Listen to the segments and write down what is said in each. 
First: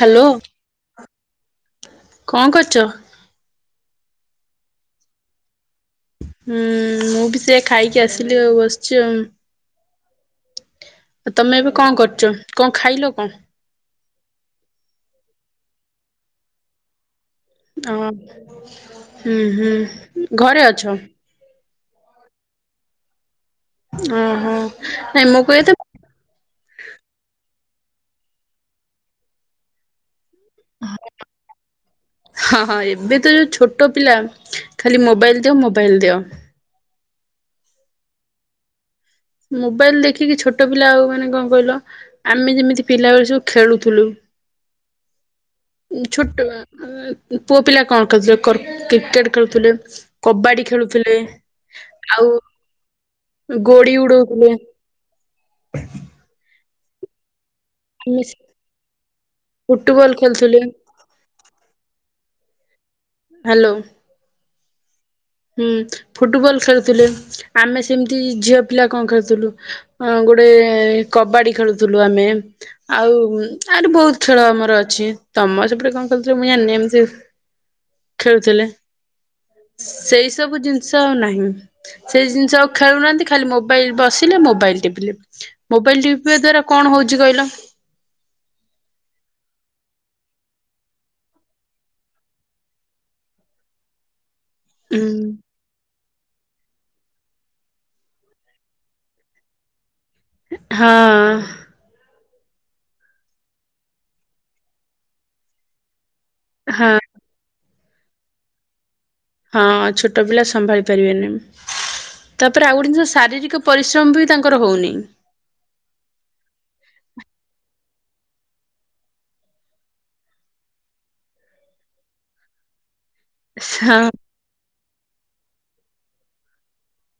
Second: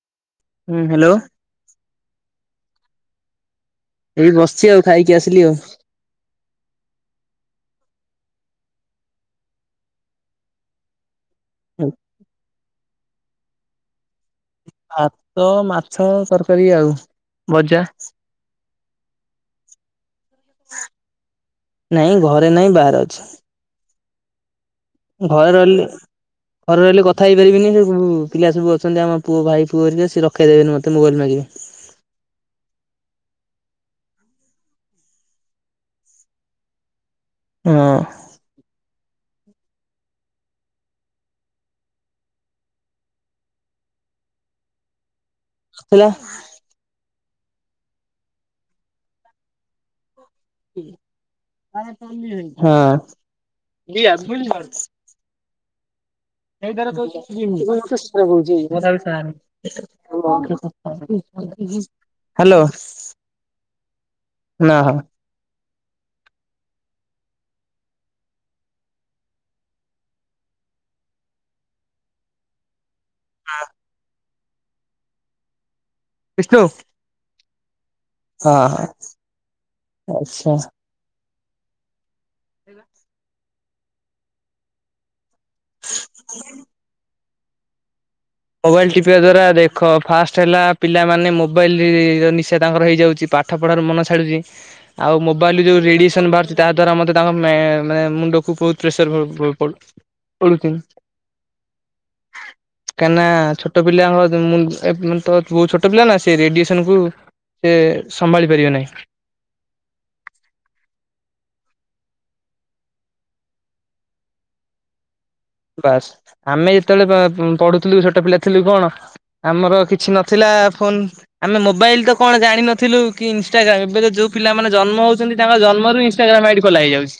Hello. ହୁଁ hello. କଣ କରୁଛ? ଏଇ ବସିଛି ଆଉ ଖାଇକି ଆସିଲି ଆଉ। ହୁଁ ମୁଁ ବି ସେଇଆ ଖାଇକି ଆସିଲି ଆଉ, ବସିଛି ଆଉ। ଆ ତମେ ଏବେ କଣ କରୁଛ? କଣ ଖାଇଲ କଣ? ଭାତ, ମାଛ ତରକାରୀ ଆଉ। ଭଜା। ଓ ହୁଁ ହୁଁ, ଘରେ ଅଛ? ନାଇଁ ଘରେ ନାଇଁ ବାହାରେ ଅଛି। ଓ ହୋ। ଘରେ ରହିଲେ ଘରେ ରହିଲେ କଥା ହେଇପାରିବିନି, ସବୁ ପିଲା ସବୁ ଅଛନ୍ତି ଆମ ପୁଅ ଭାଇ ପୁଅ ଅରିକା ସିଏ ର ରଖେଇ ଦେବେନି ମତେ ମୋବାଇଲ ମାଗିବେ। ହଁ ହଁ ଏବେ ତ ଯୋଉଁ ଛୋଟ ପିଲା ଖାଲି ମୋବାଇଲ ଦିଅ ମୋବାଇଲ ଦିଅ। ହଁ। ମୋବାଇଲ ଦେଖିକି ଛୋଟ ପିଲା ଆଉ ମାନେ କଣ କହିଲ ଆମେ ଯେମିତି ପିଲାବେଳ ସବୁ ଖେଳୁଥିଲୁ। ହ୍ୟାଲୋ। ଛୋଟ ପୁଅ ପିଲା କଣ ଖେୁଥିଲେ କ୍ରିକେଟ ଖେଳୁଥିଲେ। କବାଡ଼ି ଖେଳୁଥିଲେ, ନା ଆଉ ବିଷ୍ଣୁ। ଗୋଡି ଉଡଉଥିଲେ ହଁ। [inaudible] ଆମେ ଫୁଟବଲ ଖେଳୁଥିଲେ ହ୍ୟାଲୋ। ହ୍ୟାଲୋ। ନା ହଁ। ହୁଁ ଫୁଟବଲ ଖେଳୁଥିଲେ, ଆମେ ସେମିତି ଝିଅ ପିଲା କଣ ଖେଳୁଥିଲୁ? ହଁ ଗୋଟେ କବାଡି ଖେଳୁଥିଲୁ ଆମେ, ଆଉ ଆହୁରି ବହୁତ ଖେଳ ଆମର ଅଛି, ତମ ସେପଟେ କଣ ହଁ ଖେଳୁଥିବେ ମୁଁ ଜାଣିନି ଏମିତି ଖେଳୁଥିଲେ, ହଁ ସେଇ ଆଚ୍ଛା ସବୁ ଜିନିଷ ଆଉ ନାହିଁ ସେଇ ଜିନି ଯଉ ଖେଳୁନାହାନ୍ତି ଖାଲି ମୋବାଇଲ ବସିଲେ ମୋବାଇଲ ଟିପିଲେ, ମୋବାଇଲ ଟିପିବା ଦ୍ଵାରା କଣ ହଉଛି କହିଲ? ମୋବାଇଲ ଟିପିବା ଦ୍ଵାରା ଦେଖ ଫାଷ୍ଟ ହେଲା ପିଲାମାନେ ମୋବାଇଲ ନିଶା ତାଙ୍କର ହେଇଯାଉଛି ପାଠ ପାଠ ପଢ଼ାରୁ ମନ ଛାଡୁଛି ଉଁ ଆଉ ମୋବାଇଲରୁ ଯୋଉ ରେଡିଏସନ ବାହାରୁଛି ତା ଦ୍ଵାରା ମତେ ତାଙ୍କ ମେ ମେ ମୁଣ୍ଡକୁ ବହୁତ ପ୍ରେସର ପଡୁଚି। ହଁ କାହିଁକିନା ଛୋଟ ପିଲାଙ୍କ ମୁ ମୁ ତ ବହୁତ ଛୋଟ ପିଲା ନା ସେ ହଁ ରେଡ଼ିଏସନକୁ ସେ ସମ୍ଭାଳି ପାରିବେ ନାହିଁ। ହଁ ଛୋଟ ପିଲା ସମ୍ଭାଳି ପାରିବେନି। ତାପରେ ଆଉ ଗୋଟେ ଜିନଷ ଶାରୀରିକ ପରିଶ୍ରମ ବି ତାଙ୍କର ହୋଉନି। ବାସ୍ ଆମେ ଯେତେବେଳେ ପଢୁଥିଲୁ ଛୋଟ ପିଲା ଥିଲୁ କଣ ଆମର କିଛି ନଥିଲା ଫୋନ୍ ଆମେ ମୋବାଇଲ ତ କଣ ଜାଣିନଥିଲୁ। କି ଇନଷ୍ଟାଗ୍ରାମ୍ ଏବେ ହଁ ତ ଯୋଉ ପିଲାମାନେ ଜନ୍ମ ହେଉଛନ୍ତି ତାଙ୍କ ଜନ୍ମରୁ ଇନଷ୍ଟାଗ୍ରାମ ଆଇଡି ଖୋଲାହେଇଯାଉଛି।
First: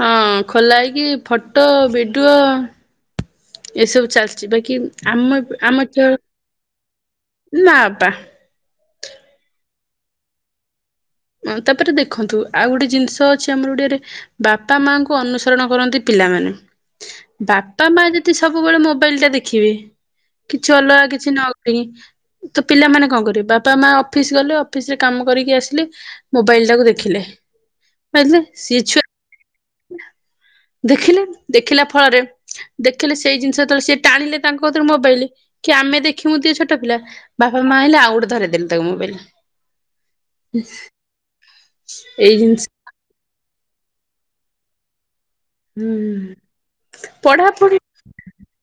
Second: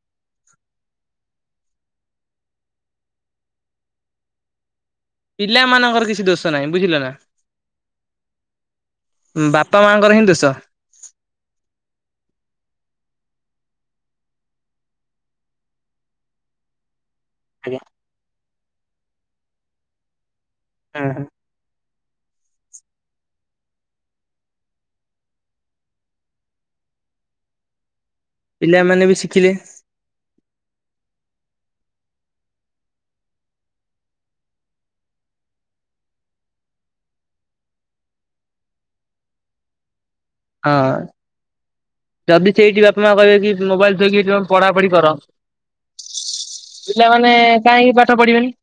ହଁ ଖୋଲା ହେଇକି ଫଟୋ ଭିଡିଓ ଏସବୁ ଚାଲିଛି ବାକି ଆମ ଆମ ପିଲାମାନଙ୍କର କିଛି ଦୋଷ ନାହିଁ ବୁଝିଲ ନା ନା ପା ବାପା ମାଆଙ୍କର ହିଁ ଦୋଷ। ଅ ତାପରେ ଦେଖନ୍ତୁ ଆଉ ଗୋଟେ ଜିନିଷ ଅଛି ଆମର ଓଡିଆରେ ବାପା ମାଙ୍କୁ ଅନୁସରଣ କରନ୍ତି ପିଲାମାନେ। ବାପା ମା ଯଦି ସବୁବେଳେ ମୋବାଇଲ ଟା ଦେଖିବେ କିଛି ଅଲଗା କିଛି ନ ତ ପିଲାମାନେ କଣ କରିବେ ବାପା ମା ଅଫିସ ଗଲେ ଅଫିସ ରେ କାମ କରିକି ଆସିଲେ ମୋବାଇଲ ଟାକୁ ଦେଖିଲେ ଦେଖିଲେ ସିଏ ଛୁ ପିଲାମାନେ ବି ଶିଖିଲେ। ଦେଖିଲେ ଦେଖିଲା ଫଳରେ ଦେଖିଲେ ସେଇ ଜିନିଷ ଯେତେବେଳ ସିଏ ଟାଣିଲେ ତାଙ୍କ କତିରୁ ମୋବାଇଲ କି ଆମେ ଦେଖିବୁ ଦିଅ ଛୋଟ ପିଲା ବାପା ମା ଆଇଲେ ଆଉ ଗୋଟେ ଧରେଇ ଦେଲେ ତାକୁ ମୋବାଇଲ। ହଁ ଏଇ ଯଦି ଜିନିଷ ସେଇଠି ବାପା ମା କହିବେ କି ମୋବାଇଲ ଥୋଇକି ଛୁଆ ପଢାପଢି କର ପିଲାମାନେ ପଢାପଢି କାହିଁକି ପାଠ ପଢିବେନି?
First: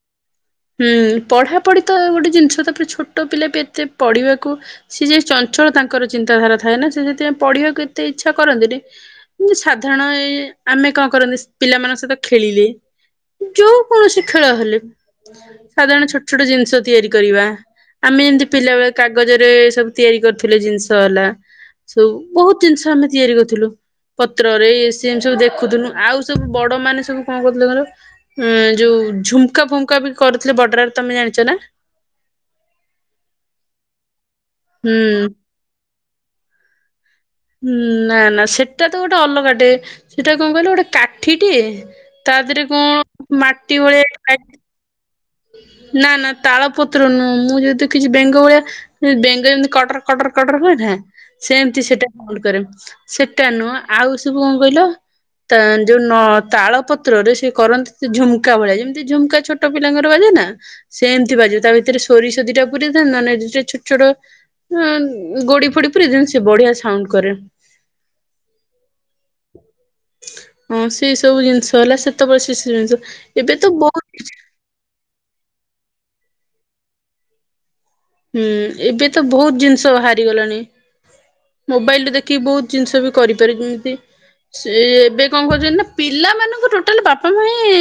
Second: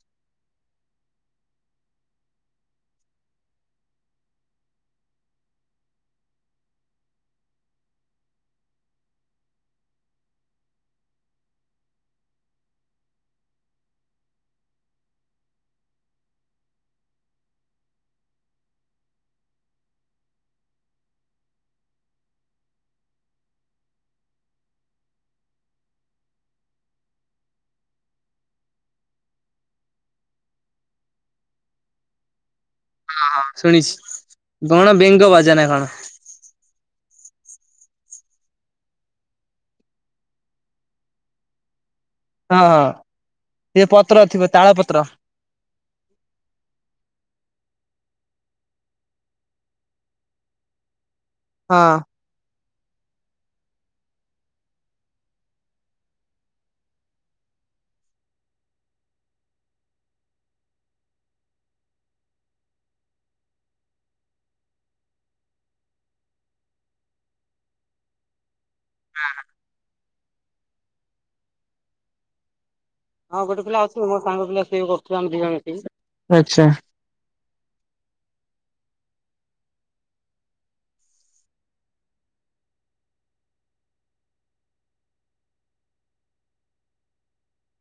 ହୁଁ ପଢାପଢି ତ ଗୋଟେ ଜିନିଷ ତାପରେ ଛୋଟ ପିଲା ବି ଏତେ ପଢିବାକୁ ସେ ଯେ ଚଞ୍ଚଳ ତାଙ୍କର ଚିନ୍ତାଧାରା ଥାଏ ନା ସେ ସେଥିପାଇଁ ପଢିବାକୁ ଏତେ ଇଚ୍ଛା କରନ୍ତିନି। ସାଧାରଣ ଏ ଆମେ କଣ କରନ୍ତି ପିଲାମାନଙ୍କ ସହିତ ଖେଳିଲେ। ଯୋଉ କୌଣସି ଖେଳ ହେଲେ ସାଧାରଣ ଛୋଟ ଛୋଟ ଜିନିଷ ତିଆରି କରିବା। ଆମେ ଯେମିତି ପିଲା ବେଳେ କାଗଜରେ ସବୁ ତିଆରି କରୁଥିଲେ ଜିନିଷ ହେଲା। ସବୁ ବହୁତ ଜିନିଷ ଆମେ ତିଆରି କରିଥିଲୁ। ପତ୍ରରେ ସେ ଏମ ସବୁ ଦେଖୁଥିଲୁ ଆଉ ସବୁ ବଡ ମାନେ ସବୁ କଣ କରୁଥିଲେ କହିଲ ହଁ ଯୋଉ ଝୁମ୍କା ଫୁମ୍କା ବି କରୁଥିଲେ ବଡରରେ ତମେ ଜାଣିଛ ନା? ହଁ ଶୁଣିଛି କଣ ହୁଁ ବେଙ୍ଗ ବାଜା ନା କଣ? ହୁଁ ନା ନା ସେଟା ତ ଗୋଟେ ଅଲଗା ଟେ ସେଟା କଣ କହିଲ ଗୋଟେ କାଠି ଟେ ତା ହଁ ଦେହରେ କଣ ମାଟି ଭଳିଆ ଥାଏ ତାଳପତ୍ର ନା ନା ତାଳପତ୍ର ନୁହଁ ମୁଁ ଯେଉ ଦେଖିଛି ବେଙ୍ଗ ଭଳିଆ ବେଙ୍ଗ ଯେମିତି କଟର କଟର କଟର ହୁଏ ନା ସେମିତି ହଁ। ସେଟା ଭଲ କରେ ସେଟା ନୁହଁ ଆଉ ସବୁ କଣ କହିଲ ତ ଯୋଉ ତାଳ ପତ୍ରରେ ସେ କରନ୍ତି ସେ ଝୁମ୍କା ଭଳିଆ। ଯେମିତି ଝୁମ୍କା ଛୋଟ ପିଲା ଙ୍କର ବାଜେ ନା ସେମିତି ବାଜେ ତା ଭିତରେ ସୋରିଷ ଦିଟା ପୁରେଇ ଦେବେ ନହେଲେ ଛୋଟ ଛୋଟ ଉ ଗୋଡି ଫୋଡି ପୁରେଇ ଦିଅନ୍ତି ସେ ବଢିଆ ସାଉଣ୍ଡ କରେ। ହଁ ହଁ ହଁ ସେ ସବୁ ଜିନିଷ ହେଲା ସେତେବେଳେ ସେ ସବୁ ଜିନିଷ ଆଉ ଏବେ ତ ଗୋଟେ ପିଲା ଅଛନ୍ତି ମୋ ବହୁତ ସାଙ୍ଗ ପିଲା ସେ ବି କରୁଥିଲା ଆମେ ଦି ଜଣ ମିଶିକି। ହୁଁ। ଏବେ ତ ବହୁତ୍ ଜିନିଷ ବାହାରିଗଲାଣି। ମୋବାଇଲରୁ ଦେଖିକି ବହୁତ୍ ଜିନିଷ ବି କରିପାରୁଚନ୍ତି। ସେ ଏବେ କଣ କରୁଛନ୍ତି ନା ପିଲାମାନଙ୍କୁ ଟୋଟାଲ ବାପା ମା ହିଁ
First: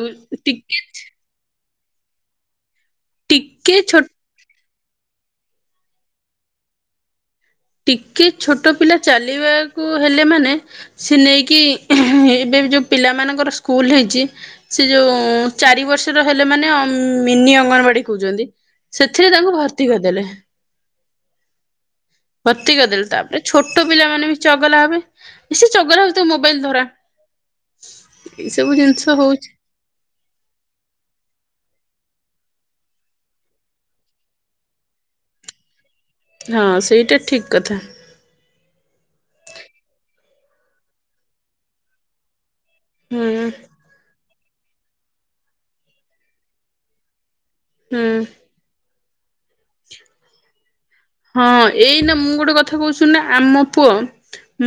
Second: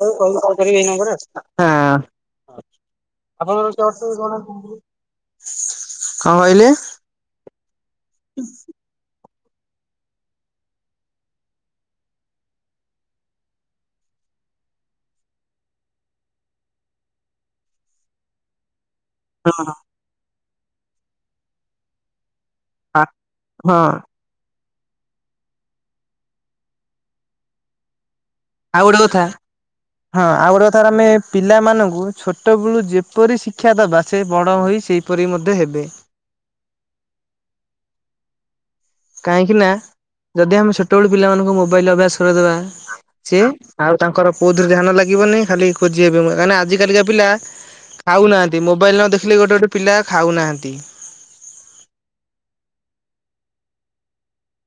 ହଉ କହିବୁ କଲ୍ କରିବି ଟିକେ ଏଇ ନମ୍ବର ରେ ଆଉ। ହଁ। ଟିକେ ଛୋ [unintelligible] କଣ କହିଲେ? ଟିକେ ଛୋଟ ପିଲା ଚାଲିବାକୁ ହେଲେ ମାନେ ସେ ନେଇକି ଏବେ ବି ଯୋଉ ପିଲାମାନଙ୍କର ସ୍କୁଲ୍ ହେଇଚି ସେ ଯୋଉ ଚାରି ବର୍ଷର ହେଲେ ମାନେ ମିନି ଅଙ୍ଗନବାଡି କହୁଚନ୍ତି। ସେଥିରେ ତାଙ୍କୁ ଭର୍ତ୍ତି କରିଦେଲେ। ଭର୍ତ୍ତି କରିଦେଲେ ତାପରେ ଛୋଟ ପିଲାମାନେ ବି ଚଗଲା ହେବେ। ସେ ଚଗଲା ହଉଚି ତାକୁ ମୋବାଇଲ୍ ଧରା। ଏଇ ସବୁ ଆଉ ଜିନିଷ ଗୋଟେ କଥା ହଉଛି ହଁ। ଆଉ ଗୋଟେ କଥା ଆମେ ପିଲାମାନଙ୍କୁ ଛୋଟବେଳୁ ଯେପରି ଶିକ୍ଷା ଦେବା ସେ ବଡ଼ ହୋଇ ସେ ପରି ମଧ୍ୟ ହେବେ। ହଁ ସେଇଟା ଠିକ୍ କଥା। କାହିଁକି ନା ଯଦି ଆମେ ଛୋଟବେଳୁ ପିଲାମାନଙ୍କୁ ମୋବାଇଲ୍ ଅଭ୍ୟାସ କରେଇଦେବା ହୁଁ ସେ ଆଉ ତାଙ୍କର କୋଉଥିରେ ଧ୍ୟାନ ଲାଗିବନି, ଖାଲି ଖୋଜି ହେବେ। କାହିଁକି ନା ଆଜିକାଲିକା ପିଲା ହୁଁ ଖାଉନାହାନ୍ତି। ମୋବାଇଲ୍ ନ ଦେଖିଲେ ଗୋଟେ ଗୋଟେ ପିଲା ଖାଉନାହାନ୍ତି। ହଁ। ଏଇନା ମୁଁ ଗୋଟେ କଥା କହୁଚି ଶୁଣୁନ, ଆମ ପୁଅ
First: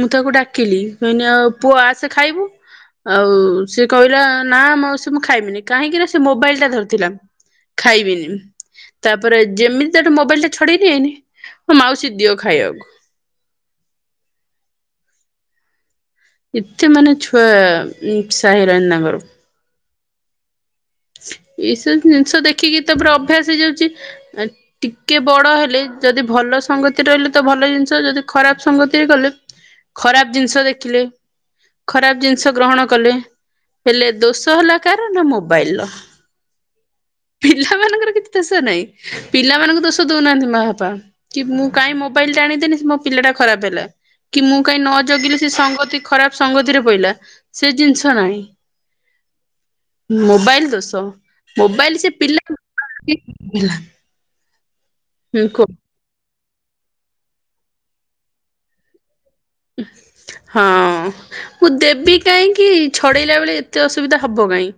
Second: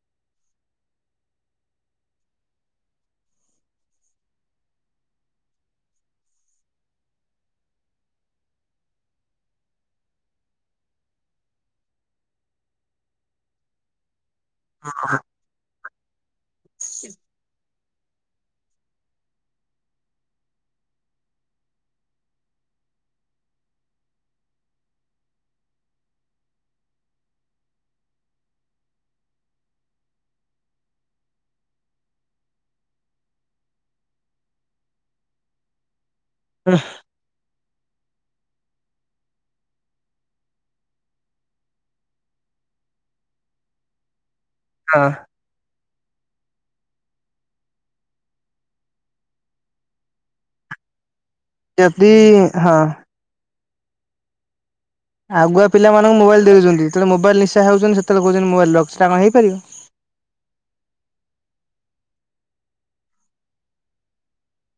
ମୁଁ ତାକୁ ଡାକିଲି, କହିନି ଆଉ ପୁଅ ଆସେ ଖାଇବୁ। ଆଉ ସେ କହିଲା ନା ମାଉସୀ ମୁଁ ଖାଇମିନି। କାହିଁକି ନା ସେ ମୋବାଇଲ ଟା ଧରିଥିଲା। ଖାଇବିନି। ତାପରେ ଯେମିତି ତାଠୁ ମୋବାଇଲ ଟା ଛଡେଇ ନେଇଆଇନି ହଁ, ମାଉସୀ ଦିଅ ଖାଇବାକୁ। ଏତେ ମାନେ ଛୁଆ ନିଶା ହେଇଗଲାଣି ତାଙ୍କର। ଏଇସବୁ ଜିନିଷ ଦେଖିକି ତ ପୁରା ଅଭ୍ୟାସ ହେଇଯାଉଚି। ଟିକେ ବଡ ହେଲେ ଯଦି ଭଲ ସଙ୍ଗତି ରେ ରହିଲେ ତ ଭଲ ଜିନିଷ, ଯଦି ଖରାପ ସଙ୍ଗତିରେ ଗଲେ ଖରାପ ଜିନିଷ ଦେଖିଲେ ଖରାପ ଜିନିଷ ଗ୍ରହଣ କଲେ, ହେଲେ ଦୋଷ ହେଲା କାହାର ନା ମୋବାଇଲର। ପିଲାମାନଙ୍କର କିଛି ଦୋଷ ନାହିଁ। ପିଲାମାନଙ୍କୁ ଦୋଷ ଦଉନାହାନ୍ତି ମା ବାପା। କି ମୁଁ କାଇଁ ମୋବାଇକ୍ ଟା ଆଣିକି ଦେନି ମୋ ପିଲା ଟା ଖରାପ ହେଲା। କି ମୁଁ କାଇଁ ନ ହଁ ଜଗିଲି ସେ ସଙ୍ଗତି ଖରାପ ସଙ୍ଗତିରେ ପଇଲା ସେ ଜିନିଷ୍ ନାହିଁ। ମୋବାଇଲ ଦୋଷ। ମୋବାଇଲ ସେ ଯଦି ପିଲା। ହଁ [unintelligible] ହଁ। ଆଗୁଆ ପିଲାମାନଙ୍କୁ ମୋବାଇଲ ଦେଇ ଦଉଛନ୍ତି। ଯେତବେଳେ ମୋବାଇଲ ନିଶା ହଉଛନ୍ତି ସେତେବେଳେ କହୁଛନ୍ତି ମୋବଇଲ ରଖ। ସେଟା କଣ ହେଇପାରିବ? ହଁ। ମୁଁ ଦେବି କାହିଁକି, ଛଡେଇଲା ବେଳେ ଏତେ ଅସୁବିଧା ହବ କାଇଁ।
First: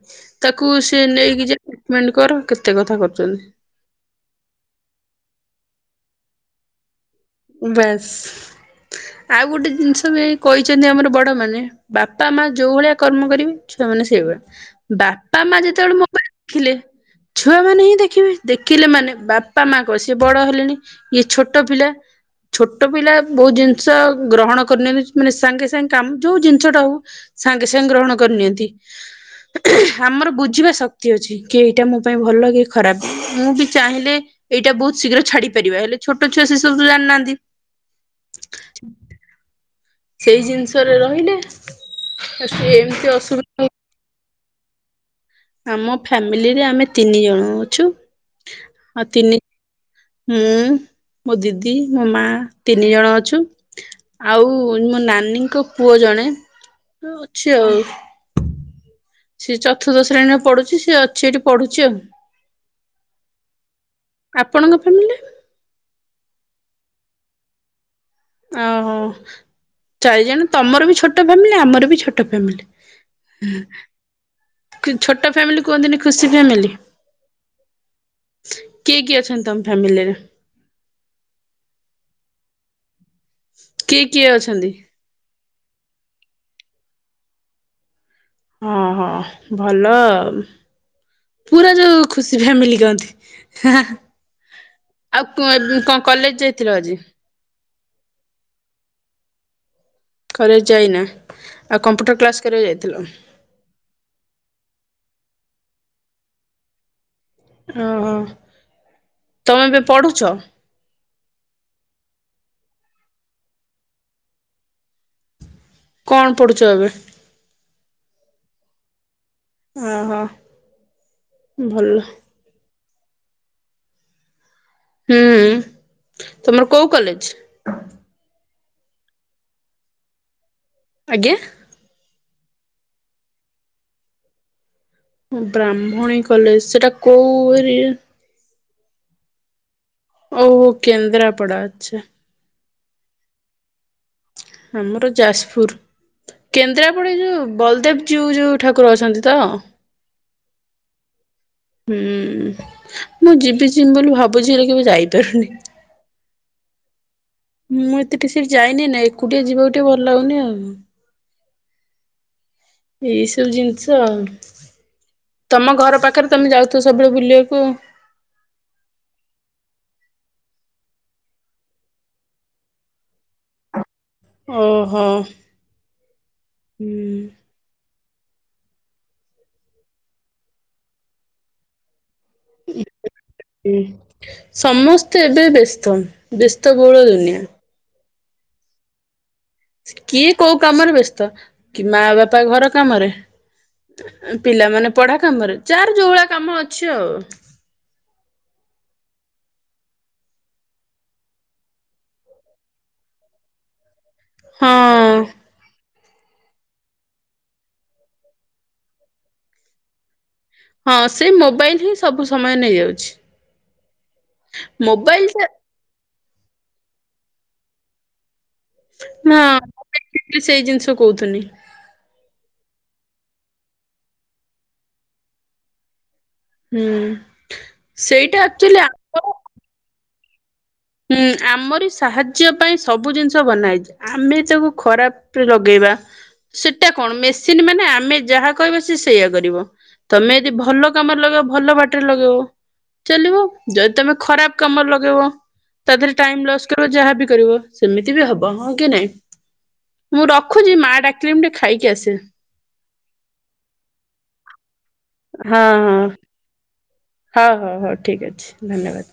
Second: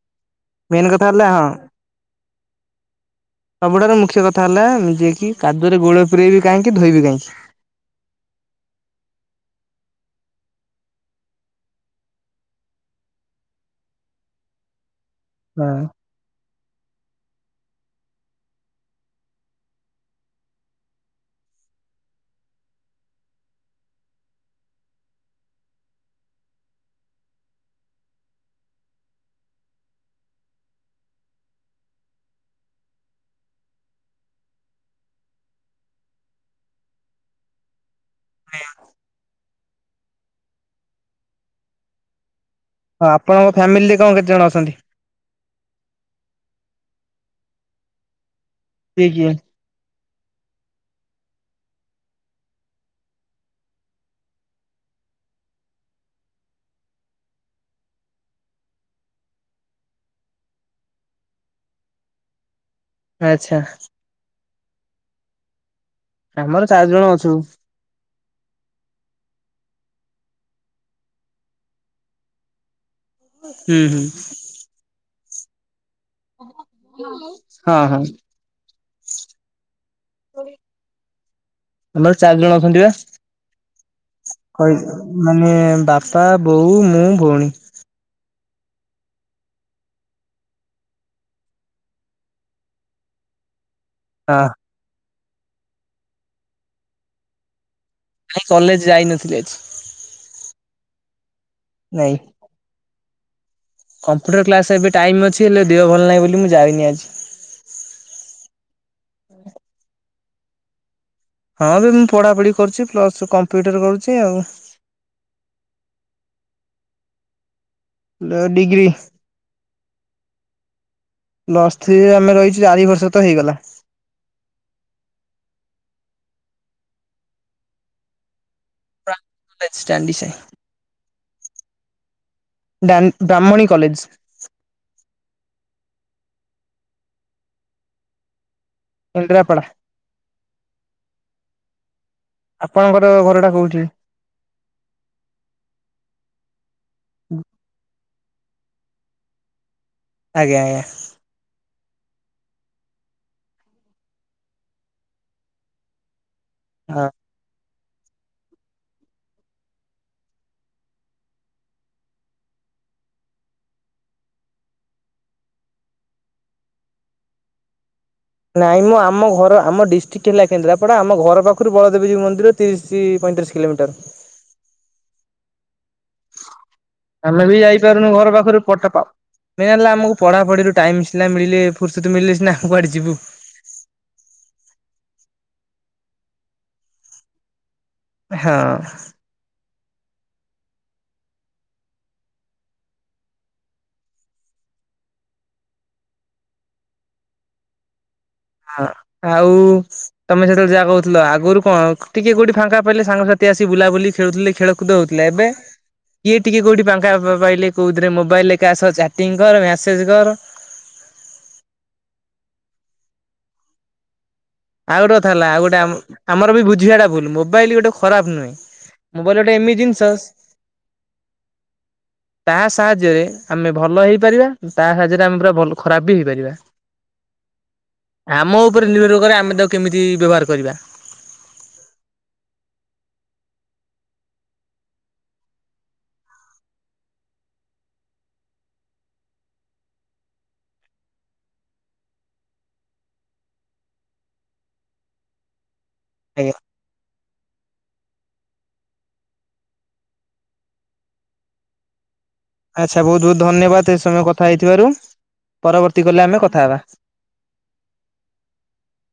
ତାକୁ ମେନ୍ ସେ କଥା ହେଲା ହଁ ନେଇକି ଯା ଟ୍ରିଟମେଣ୍ଟ କର, କେତେ କଥା କରୁଚନ୍ତି। ସବୁଠାରୁ ମୁଖ୍ୟ କଥା ହେଲା, ଯିଏକି କାଦୁଅରେ ଗୋଡ ପୁରେଇବି କାହିଁକି, ଧୋଇବି କାହିଁକି। ବାସ୍। ଆଉ ଗୋଟେ ଜିନିଷ ବି ଏଇ କହିଛନ୍ତି ଆମର ବଡ ମାନେ ବାପା ମା ଯୋଉ ଭଳିଆ କର୍ମ କରିବେ, ଛୁଆମାନେ ସେଇଭଳିଆ। ବାପା ମା ହଁ ଯେତେବେଳେ ମୋ ଦେଖିଲେ ଛୁଆମାନେ ହିଁ ଦେଖିବେ। ଦେଖିଲେ ମାନେ ବାପା ମା କଣ, ସିଏ ବଡ ହେଲେଣି ଇଏ ଛୋଟ ପିଲା ଛୋଟ ପିଲା ବହୁତ ଜିନିଷ ଗ୍ରହଣ କରିନିଅନ୍ତି, ମାନେ ସାଙ୍ଗେ ସାଙ୍ଗେ କାମ ଯୋଉ ଜିନିଷଟା ହଉ ସାଙ୍ଗେ ସାଙ୍ଗେ ଗ୍ରହଣ କରିନିଅନ୍ତି। ଆମର ବୁଝିବା ଶକ୍ତି ଅଛି। କି ଏଇଟା ମୋ ପାଇଁ ଭଲ କି ଖରାପ, ମୁଁ ବି ଚାହିଁଲେ ଏଇଟା ବହୁ ଶୀଘ୍ର ଛାଡି ପାରିବା। ହେଲେ ଛୋଟ ଛୁଆ ସେ ସବୁତ ଜାଣିନାହାନ୍ତି। [inaudible] ସେଇ ଜିନିଷରେ ରହିଲେ, ଆ ସିଏ ଏମିତି ଅସୁବିଧା ହ ଫାମିଲି ରେ କଣ କେତେଜଣ ଅଛନ୍ତି? ଆମ ଫ୍ୟାମିଲିରେ ଆମେ ତିନି ଜଣ ଅଛୁ। କିଏ ଆଉ କିଏ ତିନି ମୁଁ, ମୋ ଦିଦି, ମୋ ମା ତିନି ଜଣ ଅଛୁ। ଆଉ ମୋ ନାନୀଙ୍କ ପୁଅ ଜଣେ ହଁ ଅଛି ଆଉ। ସେ ଚତୁର୍ଥ ଶ୍ରେଣୀରେ ପଢୁଛି। ସିଏ ଅଛି ଏଠି ପଢୁଛି ଆଉ। ଆଚ୍ଛା। ଆପଣଙ୍କ ଫ୍ୟାମିଲି? ଆମର ଚାରି ଜଣ ଅଛୁ। ଆଉ, ଚାରିଜଣ ତମର ବି ଛୋଟ ଫ୍ୟାମିଲି ଆମର ବି ଛୋଟ ଫ୍ୟାମିଲି। ହୁଁ ହୁଁ। ଛୋଟ ଫ୍ୟାମିଲି କୁହନ୍ତିନି ଖୁସି ଫ୍ୟାମିଲି। ହଁ ହଁ କିଏ କିଏ ଅଛନ୍ତି ତମ ଫ୍ୟାମିଲିରେ? ଆମର ଚାରି ଜଣ ଅଛନ୍ତି ବା। କିଏ କିଏ ଅଛନ୍ତି? କହି ମାନେ ବାପା, ବୋଉ, ମୁଁ, ଭଉଣୀ। ଅ ହ ଭଲ ଆଉ। ପୁରା ଯୋଉ ଖୁସି ଫ୍ୟାମିଲି କହନ୍ତି। ହା ହା। ହଁ। ଆଉ କ୍ କଣ କଲେଜ୍ ଯାଇଥିଲ ଆଜି? ନାଇଁ କଲେଜ୍ ଯାଇନଥିଲି ଆଜି। କଲେଜ୍ ଯାଇନା, ଆଉ କମ୍ପ୍ୟୁଟର କ୍ଲାସ୍ କରିବାକୁ ଯାଇଥିଲ? କମ୍ପ୍ୟୁଟର୍ କ୍ଲାସ୍ ଏବେ ଟାଇମ୍ ଅଛି, ହେଲେ ଦେହ ଭଲ ନାଇଁ ବୋଲି ମୁଁ ଯାଇନି ଆଜି। ଓହୋ, ତମେ ଏବେ ପଢୁଚ? ହଁ ଏବେ ମୁଁ ପଢାପଢି କରୁଛି ପ୍ଲସ କମ୍ପ୍ୟୁଟର କରୁଚି ଆଉ। କଣ ପଢୁଚ ଏବେ? ଡ ଡିଗ୍ରୀ ଓହୋ ପ୍ଲସ୍ ଭଲ। ଥ୍ରୀ ରେ ଆମେ ରହିଚୁ ଚାରି ବର୍ଷ। ତ ହେଇଗଲା। ହୁଁ, ତମର କୋଉ କଲେଜ୍? କଲେଜ ଷ୍ଟାଡିଂ ସାଇ। ଆଜ୍ଞା। ଡାନ୍ ବ୍ରାହ୍ମଣୀ କଲେଜ୍। ବ୍ରାହ୍ମଣୀ କଲେଜ୍ ସେଟା କୋଉ ଏରିଆ? କେନ୍ଦ୍ରାପଡ଼ା। ଓହୋ କେନ୍ଦ୍ରାପଡ଼ା ଆଛା। ଆପଣଙ୍କର ଘର ଟା କୋଉଠି? ଆମର ଯାଜପୁର୍। କେନ୍ଦ୍ରାପଡା ଯଉ ବଲଦେବଜିଉ ଯୋଉ ଠାକୁର ଅଛନ୍ତି ତ? ଆଜ୍ଞା ଆଜ୍ଞା। ହୁଁ, ମୁଁ ଯିବି ଯିମି ବୋଲି ଭାବୁଚି ହେଲେ କେବେ ଯାଇପାରୁନି। ଆ ମୁଁ ଏତେ ଟି ସିଆଡ଼େ ଯାଇନି ନା ଏକୁଟିଆ ଯିବାକୁ ଟିକେ ଭଲ ଲାଗୁନି ଆଉ। ଏଇସବୁ ଜିନିଷ ଆଉ, ତମ ଘର ପାଖରେ ତମେ ଯାଉଥିବ ସବୁବେଳେ ବୁଲିଆକୁ ଆଉ। ନାଇଁ ମ ଆମ ଘର ଆମ ଡିଷ୍ଟ୍ରିକ୍ ହେଲା କେନ୍ଦ୍ରାପଡ଼ା, ଆମ ଘର ପାଖରୁ ବଳଦେବଜୀଉ ମନ୍ଦିର ତିରିଶୀ ପଇଁତିରିଶୀ କିଲୋମିଟର। ଓ ହୋ। ଆମେ ବି ଯାଇପାରୁନୁ ଘର ପାଖରୁ ପଟପାଓ ମେନ୍ ହେଲା ଆମକୁ ପଢ଼ାପଢ଼ିରୁ ଟାଇମ୍ ସିନା ମିଳିଲେ ଫୁର୍ ସତ୍ ମିିଳିଲେ ସିନା କୁଆଡ଼େ ଯିବୁ। ହୁଁ, ସମସ୍ତେ ଏବେ ବ୍ୟସ୍ତ ବ୍ୟସ୍ତ ବହୁଳ ଦୁନିଆ। ହଁ। କିଏ କୋଉ କାମରେ ବ୍ୟସ୍ତ କି ମା ବାପା ଘର କାମରେ ପିଲାମାନେ ପଢ଼ା କାମରେ, ଯାର ଜୋଉଅଳିଆ କାମ ଅଛି ଆଉ। ଆ ଆଉ ତମେ ସେତେବେଳେ ଯାହା କହୁଥିଲ, ଆଗରୁ କଣ ଟିକେ କୋଉଟି ଫାଙ୍କା ପାଇଲେ ସାଙ୍ଗସାଥି ଆସି ବୁଲା ବୁଲି ଖେଳୁଥିଲେ, ଖେଳକୁଦ ହଁ ହଉଥିଲେ ଏବେ କିଏ ଟିକେ କୋଉଠି ପାଙ୍କା ପା ପାଇଲେ କୋଉଥିରେ ମୋବାଇଲ ରେ କାହା ସହ ଚାଟିଂ କର ମ୍ୟାସେଜ୍ କର୍। ହଁ ସେ ମୋବାଇଲ୍ ହିଁ ସବୁ ସମୟ ନେଇଯାଉଚି। ଆଉ ଗୋଟେ କଥା ହେଲା ଆଉ ଟା ଗୋଟେ ଆମ ଆମର ବି ବୁଝିବାଟା ଭୁଲ୍ ମୋବାଇଲ ଗୋଟେ ଖରାପ୍ ନୁହେଁ। ମୋବାଇଲ୍ ଗୋଟେ ଏମିତି ଜିନିଷ ହଁ ସେଇ ଜିନିଷ କହୁଥିଲି ତା ସାହାଯ୍ୟରେ ଆମେ ଭଲ ହେଇପାରିବା, ତା ସାହାଯ୍ୟରେ ଆମେ ପୁରା ଭଲ ଖରାପ୍ ବି ହେଇପାରିବା। ହୁଁ ସେଇଟା ଆମ ଆକ୍ଚୁଆଲି ଉପରେ ନିର୍ଭର ଆମର କରେ, ଆମେ ତାକୁ କେମିତି ବ୍ୟବହାର କରିବା। ହୁଁ, ଆମରି ସାହାଯ୍ୟ ପାଇଁ ସବୁ ଜିନିଷ ବନାହେଇଚି। ଆମେ ତାକୁ ଖରାପ୍ ରେ ଲଗେଇବା। ସେଟା କଣ, ମେସିନ ମାନେ ଆମେ ଯାହା କହିବା ସିଏ ସେଇଆ କରିବ। ତମେ ଯଦି ଭଲ କାମରେ ଲଗେଇବ ଭଲ ବାଟରେ ଲଗେଇବ। ଚାଲିବ ଯଦି ତମେ ଖରାପ କାମରେ ଲଗେଇବ ତା ଦେହରେ ଟାଇମ ଆଜ୍ଞା ଲସ୍ କର ଯାହା ବି କରିବ, ସେମିତି ବି ହବ ହଁ କି ନାଇଁ? ମୁଁ ରଖୁଛି ମା ଡାକିଲେ ମୁଁ ଟିକେ ଖାଇକି ଆସେ। ଆଚ୍ଛା ବହୁତ ବହୁତ ଧନ୍ୟବାଦ ଏ ସମୟ କଥା ହେଇଥିବାରୁ, ହଁ ପରବର୍ତ୍ତୀ ହଁ କଲେ ଆମେ କଥା ହେବା। ହଉ ହଉ ହଉ ଠିକ୍ ଅଛି ଧନ୍ୟବାଦ।